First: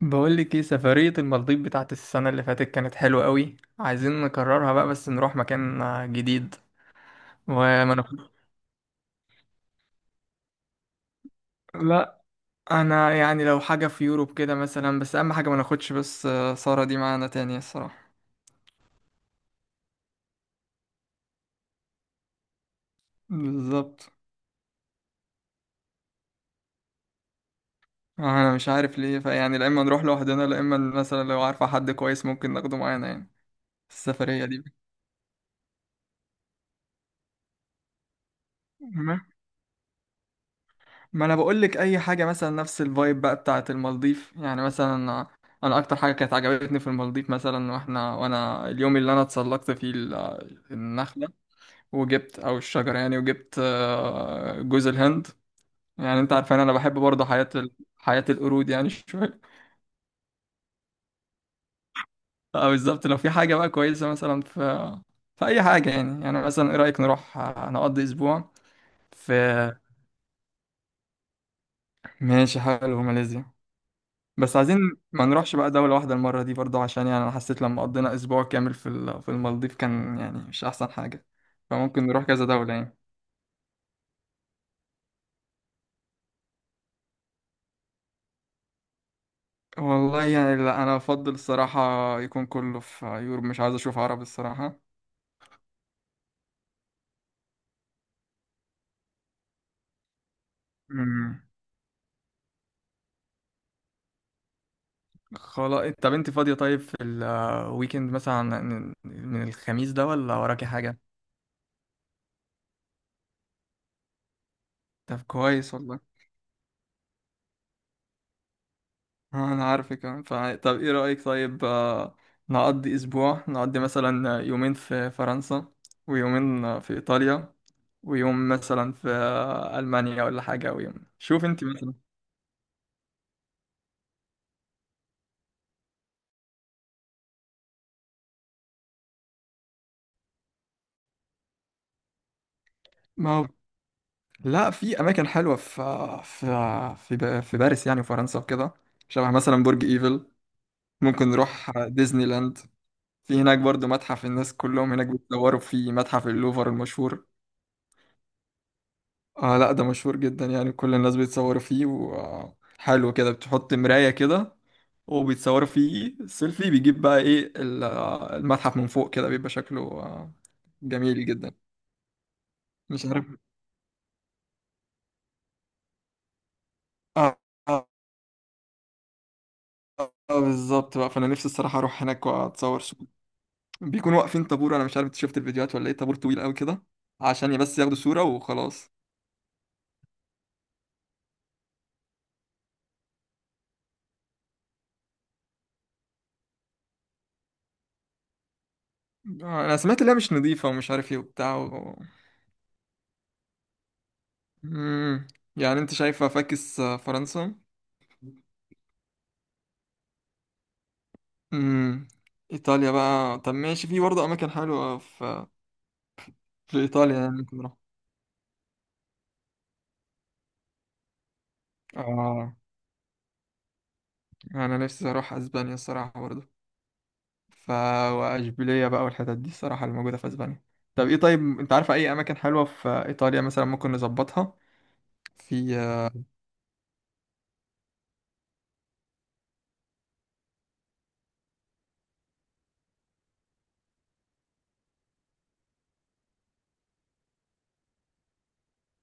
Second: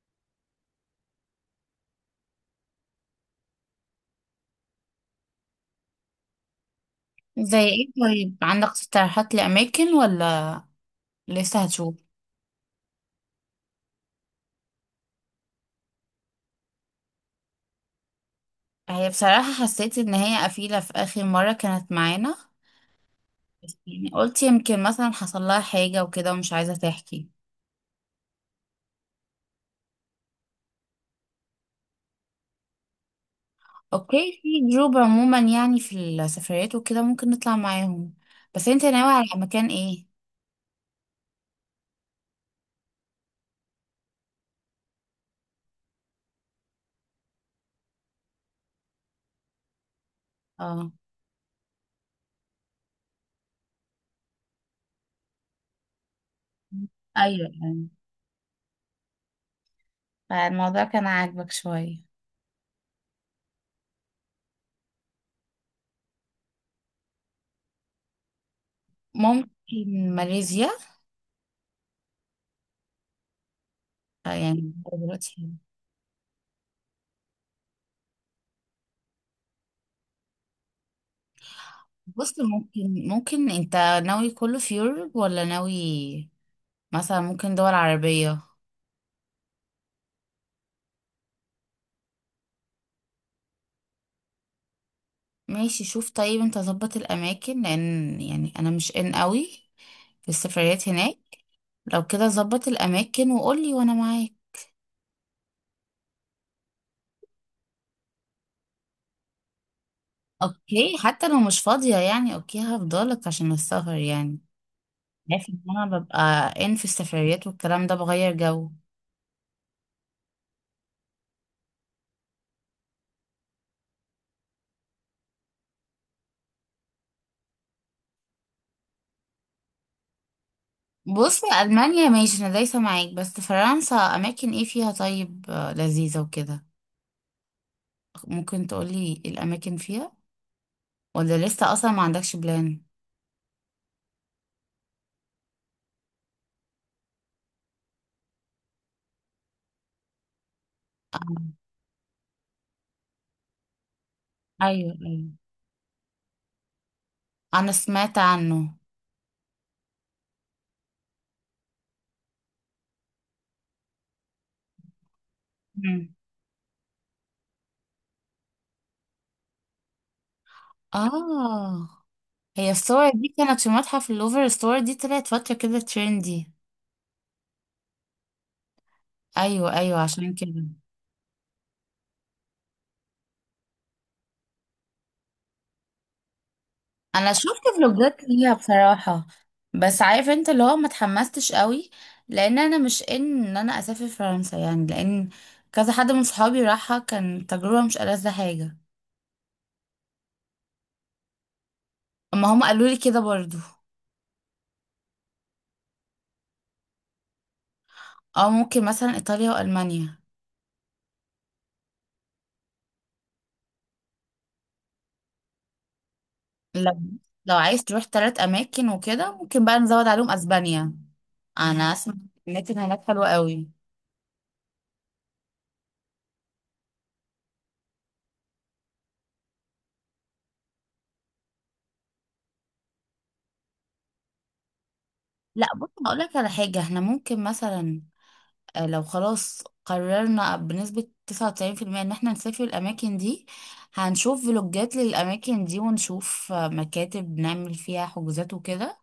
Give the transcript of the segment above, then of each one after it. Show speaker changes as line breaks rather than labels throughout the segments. بقول لك ايه، سفرية المالديف بتاعت السنة اللي فاتت كانت حلوة قوي. عايزين نكررها بقى بس نروح مكان جديد.
زي
وما
ايه؟
ناخد.
طيب، عندك اقتراحات لأماكن ولا لسه هتشوف؟
لا، انا يعني لو حاجة في يوروب كده مثلا، بس اهم حاجة ما ناخدش بس سارة دي معانا تاني الصراحة.
هي بصراحة حسيت ان هي قفيلة في آخر مرة كانت معانا. بس يعني
بالظبط.
قلت يمكن مثلا حصل لها حاجة وكده ومش عايزة تحكي.
انا مش عارف ليه، فيعني لا اما نروح لوحدنا، لا اما مثلا لو عارفة حد كويس ممكن ناخده معانا يعني
اوكي،
السفرية
في جروب عموما يعني في السفريات وكده، ممكن نطلع معاهم. بس انت ناوي
دي.
على مكان ايه؟
ما انا بقول لك اي حاجه مثلا نفس الفايب بقى بتاعه المالديف يعني. مثلا انا اكتر حاجه كانت عجبتني في المالديف، مثلا واحنا، وانا اليوم اللي انا اتسلقت فيه
اه،
النخله وجبت، او الشجره يعني وجبت جوز الهند. يعني انت عارفان انا بحب برضه
ايوه
حياه
يعني.
حياه القرود يعني شويه.
فالموضوع كان عاجبك شوية.
فبالظبط لو في حاجه بقى كويسه مثلا في اي حاجه يعني مثلا ايه رايك نروح نقضي اسبوع في...
ممكن ماليزيا.
ماشي، حلو ماليزيا. بس
يعني
عايزين ما
دلوقتي.
نروحش بقى دولة واحدة المرة دي برضه، عشان يعني أنا حسيت لما قضينا أسبوع كامل في المالديف كان يعني مش أحسن حاجة. فممكن نروح
بص،
كذا دولة يعني.
ممكن انت ناوي كله في يوروب ولا ناوي مثلا ممكن دول عربية؟
والله يعني لا، أنا أفضل الصراحة يكون كله في يوروب، مش عايز أشوف عرب الصراحة.
ماشي، شوف طيب، انت ظبط الأماكن لأن يعني أنا مش إن قوي في السفريات هناك.
أمم.
لو كده ظبط الأماكن وقولي، وأنا معاك.
خلاص، طب أنت فاضية طيب في الويكند مثلا؟ من الخميس ده ولا وراكي
أوكي،
حاجة؟
حتى لو مش فاضية يعني أوكي هفضلك عشان السفر يعني.
طب
عارفة إن
كويس
أنا
والله.
ببقى إن في السفريات والكلام ده بغير جو.
انا عارفك كمان. طب ايه رأيك طيب، نقضي اسبوع نقضي مثلا يومين في فرنسا، ويومين في ايطاليا، ويوم مثلا في المانيا ولا حاجة، او يوم
بص،
شوف انت مثلا.
ألمانيا ماشي، أنا دايسة معاك. بس فرنسا أماكن إيه فيها طيب لذيذة وكده؟ ممكن تقولي الأماكن فيها، ولا لسه أصلا ما عندكش بلان؟
ما هو لا، في اماكن حلوة في في باريس يعني وفرنسا وكده. شبه مثلا برج ايفل. ممكن نروح ديزني لاند. في هناك برضو متحف، الناس
أيوه،
كلهم هناك
أيوه،
بيتصوروا في متحف اللوفر المشهور.
انا سمعت عنه.
اه، لا ده مشهور جدا يعني، كل الناس بيتصوروا فيه وحلو كده، بتحط مراية كده وبيتصوروا
مم.
فيه سيلفي، بيجيب بقى ايه المتحف من فوق كده بيبقى شكله جميل جدا.
اه. هي
مش
الصور
عارف.
دي كانت في متحف اللوفر، الصور دي طلعت فترة كده ترندي.
اه. آه،
ايوه، ايوه، عشان كده.
بالظبط بقى، فانا نفسي الصراحة اروح هناك واتصور صورة. بيكونوا واقفين طابور، انا مش عارف انت شفت الفيديوهات ولا ايه، طابور طويل قوي كده
انا
عشان
شفت
بس ياخدوا صورة
فلوجات ليها
وخلاص.
بصراحة. بس عارف انت اللي هو ما اتحمستش قوي، لان انا مش ان انا اسافر فرنسا يعني، لان كذا حد من صحابي راحها، كان تجربة مش ألذ حاجة.
انا سمعت انها مش نظيفة ومش عارف ايه وبتاع.
اما هم قالوا لي كده برضو.
مم. يعني انت شايفة فاكس فرنسا؟
اه، ممكن مثلا ايطاليا والمانيا.
امم. ايطاليا بقى، طب ماشي، في برضه اماكن حلوه في
لو
ايطاليا يعني
لو
ممكن نروح.
عايز تروح 3 اماكن وكده، ممكن بقى نزود عليهم اسبانيا. انا اسمع
اه،
الاماكن هناك حلوه قوي.
انا نفسي اروح اسبانيا الصراحه برضه. ف واشبيليه بقى والحتت دي الصراحه اللي موجوده في اسبانيا. طب ايه طيب، انت عارفه اي اماكن حلوه في ايطاليا مثلا ممكن نظبطها
لا،
في
بص هقول لك على حاجه، احنا ممكن مثلا لو خلاص قررنا بنسبه 99% ان احنا نسافر الاماكن دي، هنشوف فلوجات للاماكن دي ونشوف مكاتب نعمل فيها حجوزات وكده،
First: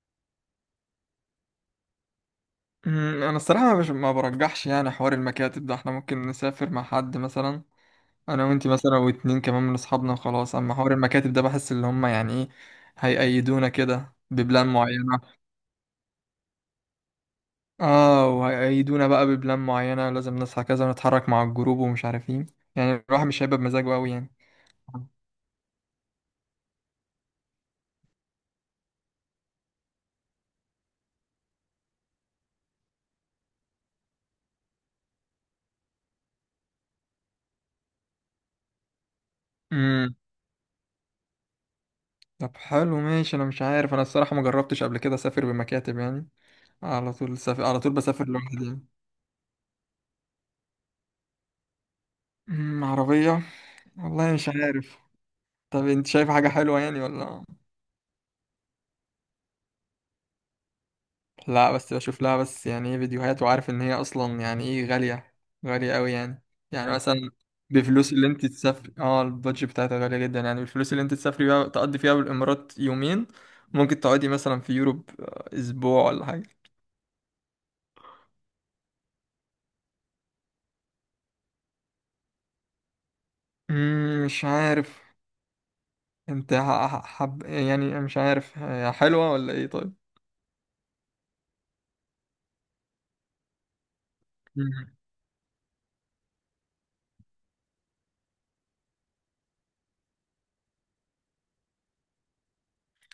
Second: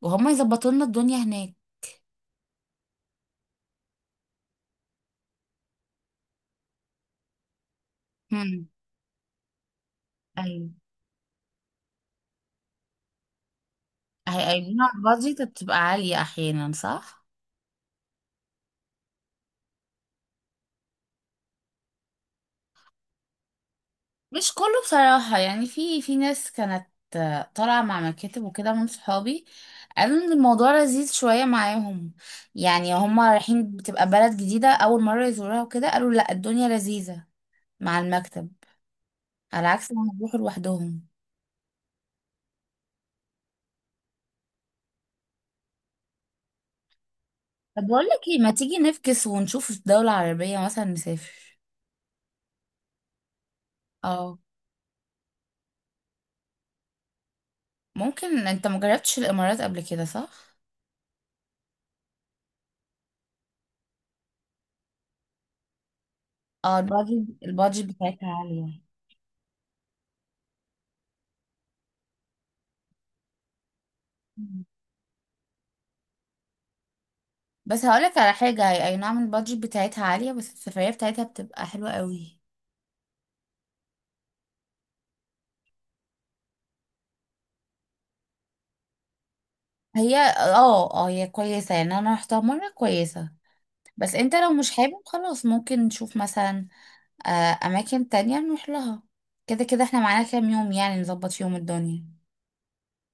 وهم يظبطوا لنا الدنيا هناك.
أمم، انا الصراحه مش، ما برجحش يعني حوار المكاتب ده، احنا ممكن نسافر مع حد مثلا انا وانت
هم.
مثلا واتنين كمان من اصحابنا وخلاص.
ايوه.
اما حوار المكاتب ده بحس اللي هم يعني ايه هيقيدونا كده ببلان
هيقولوا لنا
معينة.
البادجت بتبقى عاليه احيانا، صح؟
اه، وهيقيدونا بقى ببلان معينة، لازم نصحى كذا ونتحرك مع الجروب ومش عارفين. يعني الواحد مش هيبقى بمزاجه قوي يعني.
مش كله بصراحة يعني، في ناس كانت طالعة مع مكاتب وكده من صحابي، قالوا ان الموضوع لذيذ شوية معاهم. يعني هما رايحين بتبقى بلد جديدة أول مرة يزوروها وكده، قالوا لا، الدنيا لذيذة مع المكتب، على عكس ما
امم.
يروحوا لوحدهم.
طب حلو ماشي، انا مش عارف، انا الصراحة ما جربتش قبل كده اسافر بمكاتب يعني. على
طب
طول
بقول لك
بسافر
ايه، ما
لوحدي
تيجي
يعني.
نفكس ونشوف في دولة عربية مثلا نسافر.
امم، عربية. والله
اه،
مش عارف. طب انت شايف حاجة حلوة يعني ولا؟
ممكن. انت مجربتش الإمارات قبل كده صح؟
لا، بس بشوف لها بس يعني ايه فيديوهات، وعارف ان هي اصلا يعني ايه غالية، غالية قوي يعني.
اه،
يعني
البادجت
مثلا
البادجت
بفلوس اللي
بتاعتها
انت
عالية.
تسافري، اه البادج بتاعتها غالية جدا يعني، بالفلوس اللي انت تسافري بيها تقضي فيها بالامارات يومين، ممكن تقعدي مثلا في يوروب اسبوع ولا حاجة.
بس هقولك على حاجة، هي أي نعم البادجت بتاعتها عالية، بس السفرية بتاعتها بتبقى حلوة قوي.
مش عارف. انت حب يعني، مش عارف هي حلوة ولا ايه طيب.
هي اه اه هي كويسة يعني، أنا رحتها مرة كويسة. بس انت لو مش
مم.
حابب خلاص، ممكن نشوف مثلا أماكن تانية نروح لها. كده كده احنا معانا كام يوم يعني نظبط فيهم الدنيا.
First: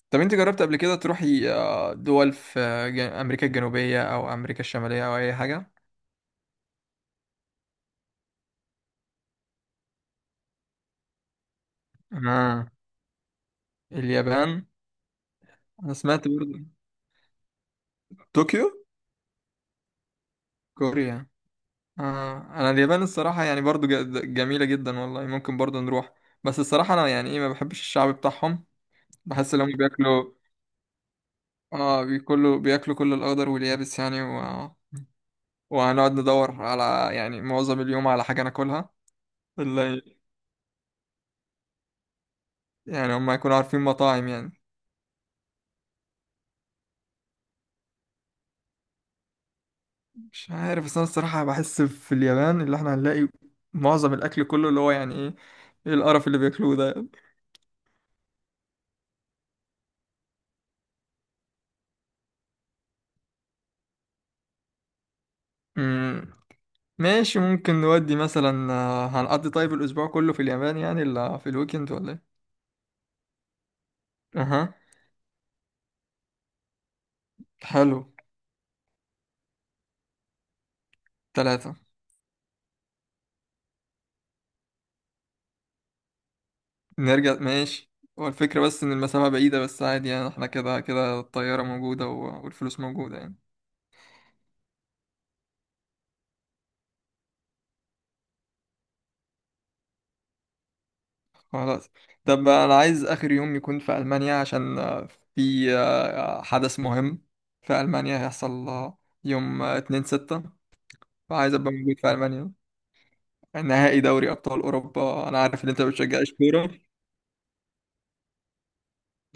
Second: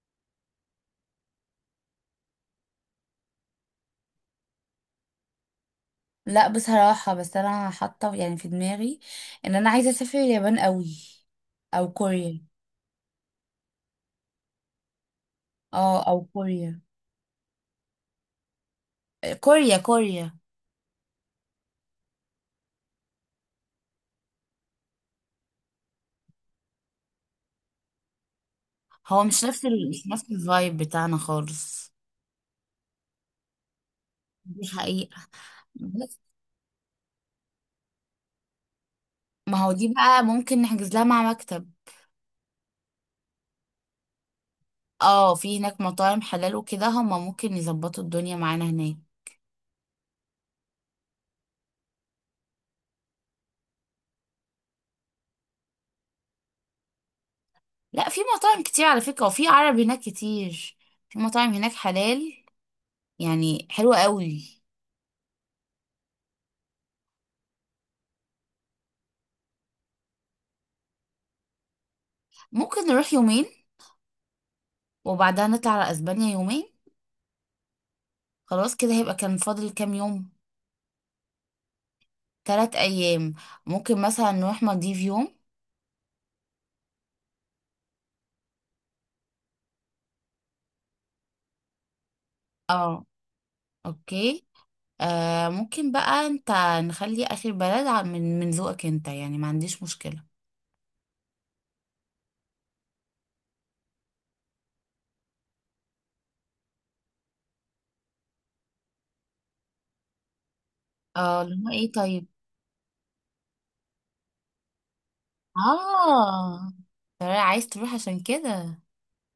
طب انت جربت قبل كده تروحي دول في امريكا الجنوبية او امريكا الشمالية او اي حاجة؟
لا بصراحة، بس أنا حاطة يعني في دماغي إن أنا عايزة أسافر اليابان قوي، أو كوريا.
آه. اليابان. انا
اه، أو
سمعت برضه
كوريا.
طوكيو،
كوريا، كوريا.
كوريا. آه. انا اليابان الصراحه يعني برضو جميله جدا والله، ممكن برضو نروح. بس الصراحه انا يعني ايه ما بحبش الشعب بتاعهم.
هو
بحس ان هم
مش نفس
بياكلوا.
الفايب بتاعنا خالص.
اه، بياكلوا بياكلوا كل الاخضر واليابس يعني
دي
و...
حقيقة.
وهنقعد
بس
ندور على يعني معظم اليوم على حاجه ناكلها
ما هو دي
اللي
بقى ممكن نحجز لها مع مكتب.
يعني هم يكونوا عارفين مطاعم يعني.
اه، في هناك مطاعم حلال وكده هما ممكن يظبطوا الدنيا معانا هناك.
مش عارف، بس انا الصراحه بحس في اليابان اللي احنا هنلاقي معظم الاكل كله اللي هو يعني ايه، ايه القرف اللي بياكلوه ده.
لا، في مطاعم كتير على فكرة، وفي عرب هناك كتير. في مطاعم هناك حلال يعني، حلوة قوي.
مم. ماشي، ممكن نودي مثلا هنقضي طيب الأسبوع كله في اليابان يعني، ولا في الويكند، ولا إيه؟
ممكن نروح يومين،
أها.
وبعدها نطلع على اسبانيا يومين.
حلو.
خلاص كده هيبقى كان فاضل كام يوم؟
3.
3 ايام. ممكن مثلا نروح مالديف يوم.
نرجع، ماشي. هو الفكرة بس إن المسافة بعيدة، بس عادي يعني إحنا كده كده الطيارة موجودة والفلوس
اه،
موجودة يعني.
اوكي. ممكن بقى انت، نخلي اخر بلد من ذوقك انت يعني ما عنديش مشكلة.
خلاص، طب أنا عايز آخر يوم يكون في ألمانيا عشان في حدث مهم في ألمانيا هيحصل يوم 2/6،
اه،
فعايز
اللي هو
أبقى
ايه
موجود في
طيب؟
ألمانيا. نهائي دوري أبطال أوروبا. أنا عارف إن أنت ما بتشجعش كورة.
اه، ترى عايز تروح عشان كده.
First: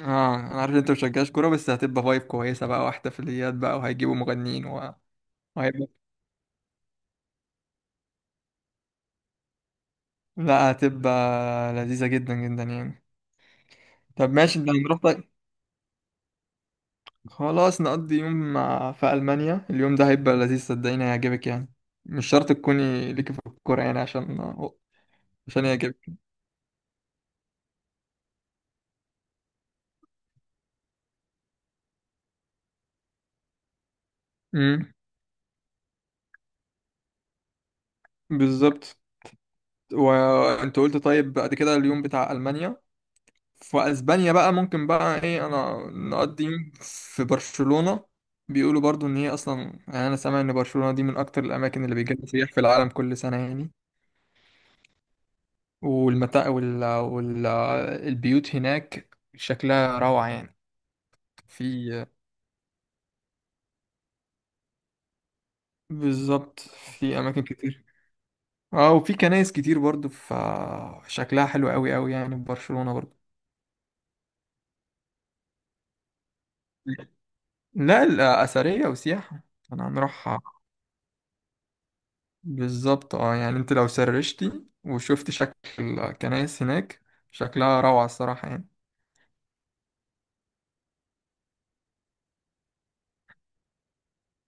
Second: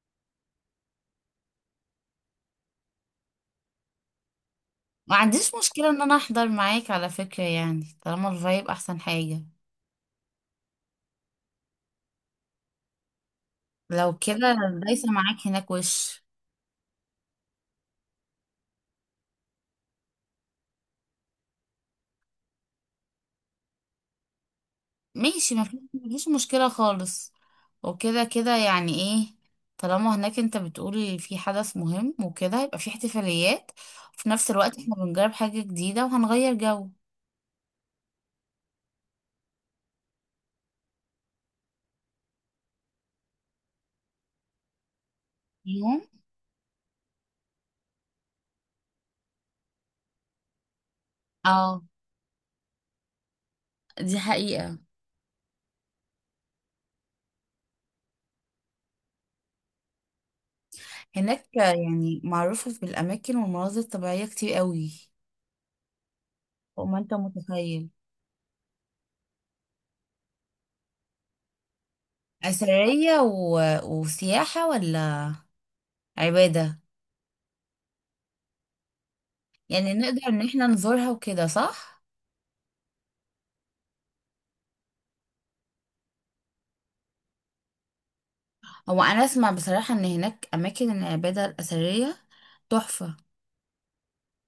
اه، انا عارف ان انت مشجعش كوره، بس هتبقى فايب كويسه بقى واحتفاليات بقى وهيجيبوا مغنيين.
ما عنديش
وهيبقى
مشكلة ان انا احضر معاك على فكرة يعني، طالما الفايب احسن حاجة.
لا، هتبقى لذيذه جدا جدا يعني.
لو
طب
كده
ماشي، انت هنروح
دايسة
طيب؟
معاك هناك وش.
خلاص نقضي يوم. في المانيا اليوم ده هيبقى لذيذ، صدقيني هيعجبك يعني. مش شرط تكوني ليكي في الكوره يعني، عشان
ماشي،
عشان
ما
يعجبك.
فيش مشكلة خالص. وكده كده يعني ايه، طالما هناك انت بتقول في حدث مهم وكده هيبقى في احتفاليات، وفي نفس الوقت
امم.
احنا بنجرب حاجة جديدة وهنغير جو.
بالظبط. وانت قلت طيب بعد كده اليوم بتاع المانيا، في اسبانيا بقى ممكن بقى ايه انا
يوم.
نقضي يوم في برشلونة. بيقولوا برضو ان هي اصلا يعني، انا سامع ان برشلونة دي من اكتر
اه،
الاماكن اللي بيجي لها سياح في العالم كل سنة يعني.
دي حقيقة.
والمتاع البيوت هناك شكلها روعة يعني.
هناك
في
يعني معروفة بالأماكن والمناظر الطبيعية كتير قوي.
بالظبط
فوق ما انت
في اماكن كتير.
متخيل.
اه، وفي كنايس كتير برضو شكلها حلو قوي قوي يعني في برشلونة برضو.
أثرية وسياحة، ولا عبادة؟
لا، الأثرية وسياحة. أنا
يعني نقدر
هنروح.
إن احنا نزورها وكده صح؟
بالظبط اه، يعني انت لو سرشتي وشفت شكل الكنائس هناك، شكلها روعة الصراحة يعني.
هو أنا أسمع بصراحة إن هناك أماكن العبادة الأثرية تحفة.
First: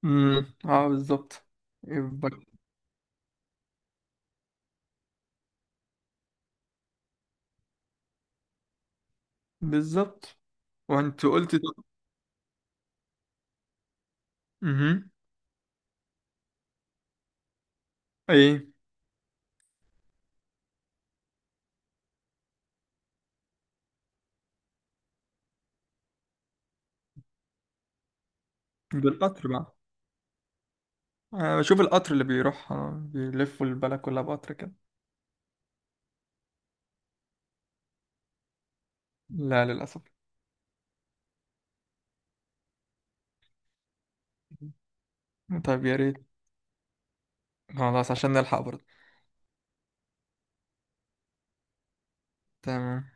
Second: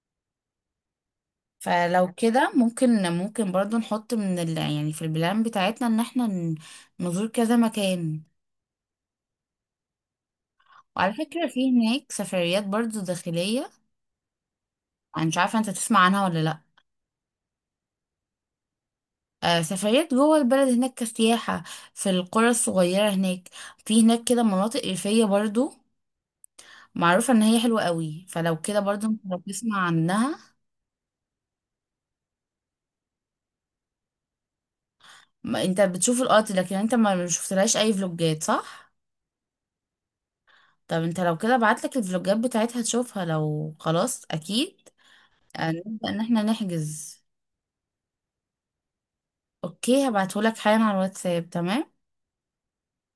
امم، اه بالظبط.
فلو
يبقى-
كده ممكن برضو نحط يعني في البلان بتاعتنا إن احنا نزور كذا مكان.
بالظبط.
وعلى
وانت
فكرة
قلت.
في هناك سفريات برضو داخلية.
امم.
أنا مش عارفة أنت تسمع عنها ولا لأ.
ايه،
سفريات جوه البلد هناك كسياحة، في القرى الصغيرة هناك. في هناك كده مناطق ريفية برضو معروفة ان هي حلوة قوي، فلو كده برضو انت لو
بالقطر بقى.
تسمع عنها.
انا بشوف القطر اللي بيروح بيلفوا البلد كلها بقطر كده.
ما انت بتشوف القط، لكن انت ما شفتلهاش اي فلوجات صح؟
لا للأسف.
طب انت لو كده بعتلك الفلوجات بتاعتها تشوفها، لو خلاص اكيد
طيب يا
نبدأ
ريت،
ان احنا نحجز.
خلاص عشان نلحق برضه.
اوكي، هبعتهولك حالا على الواتساب، تمام.
تمام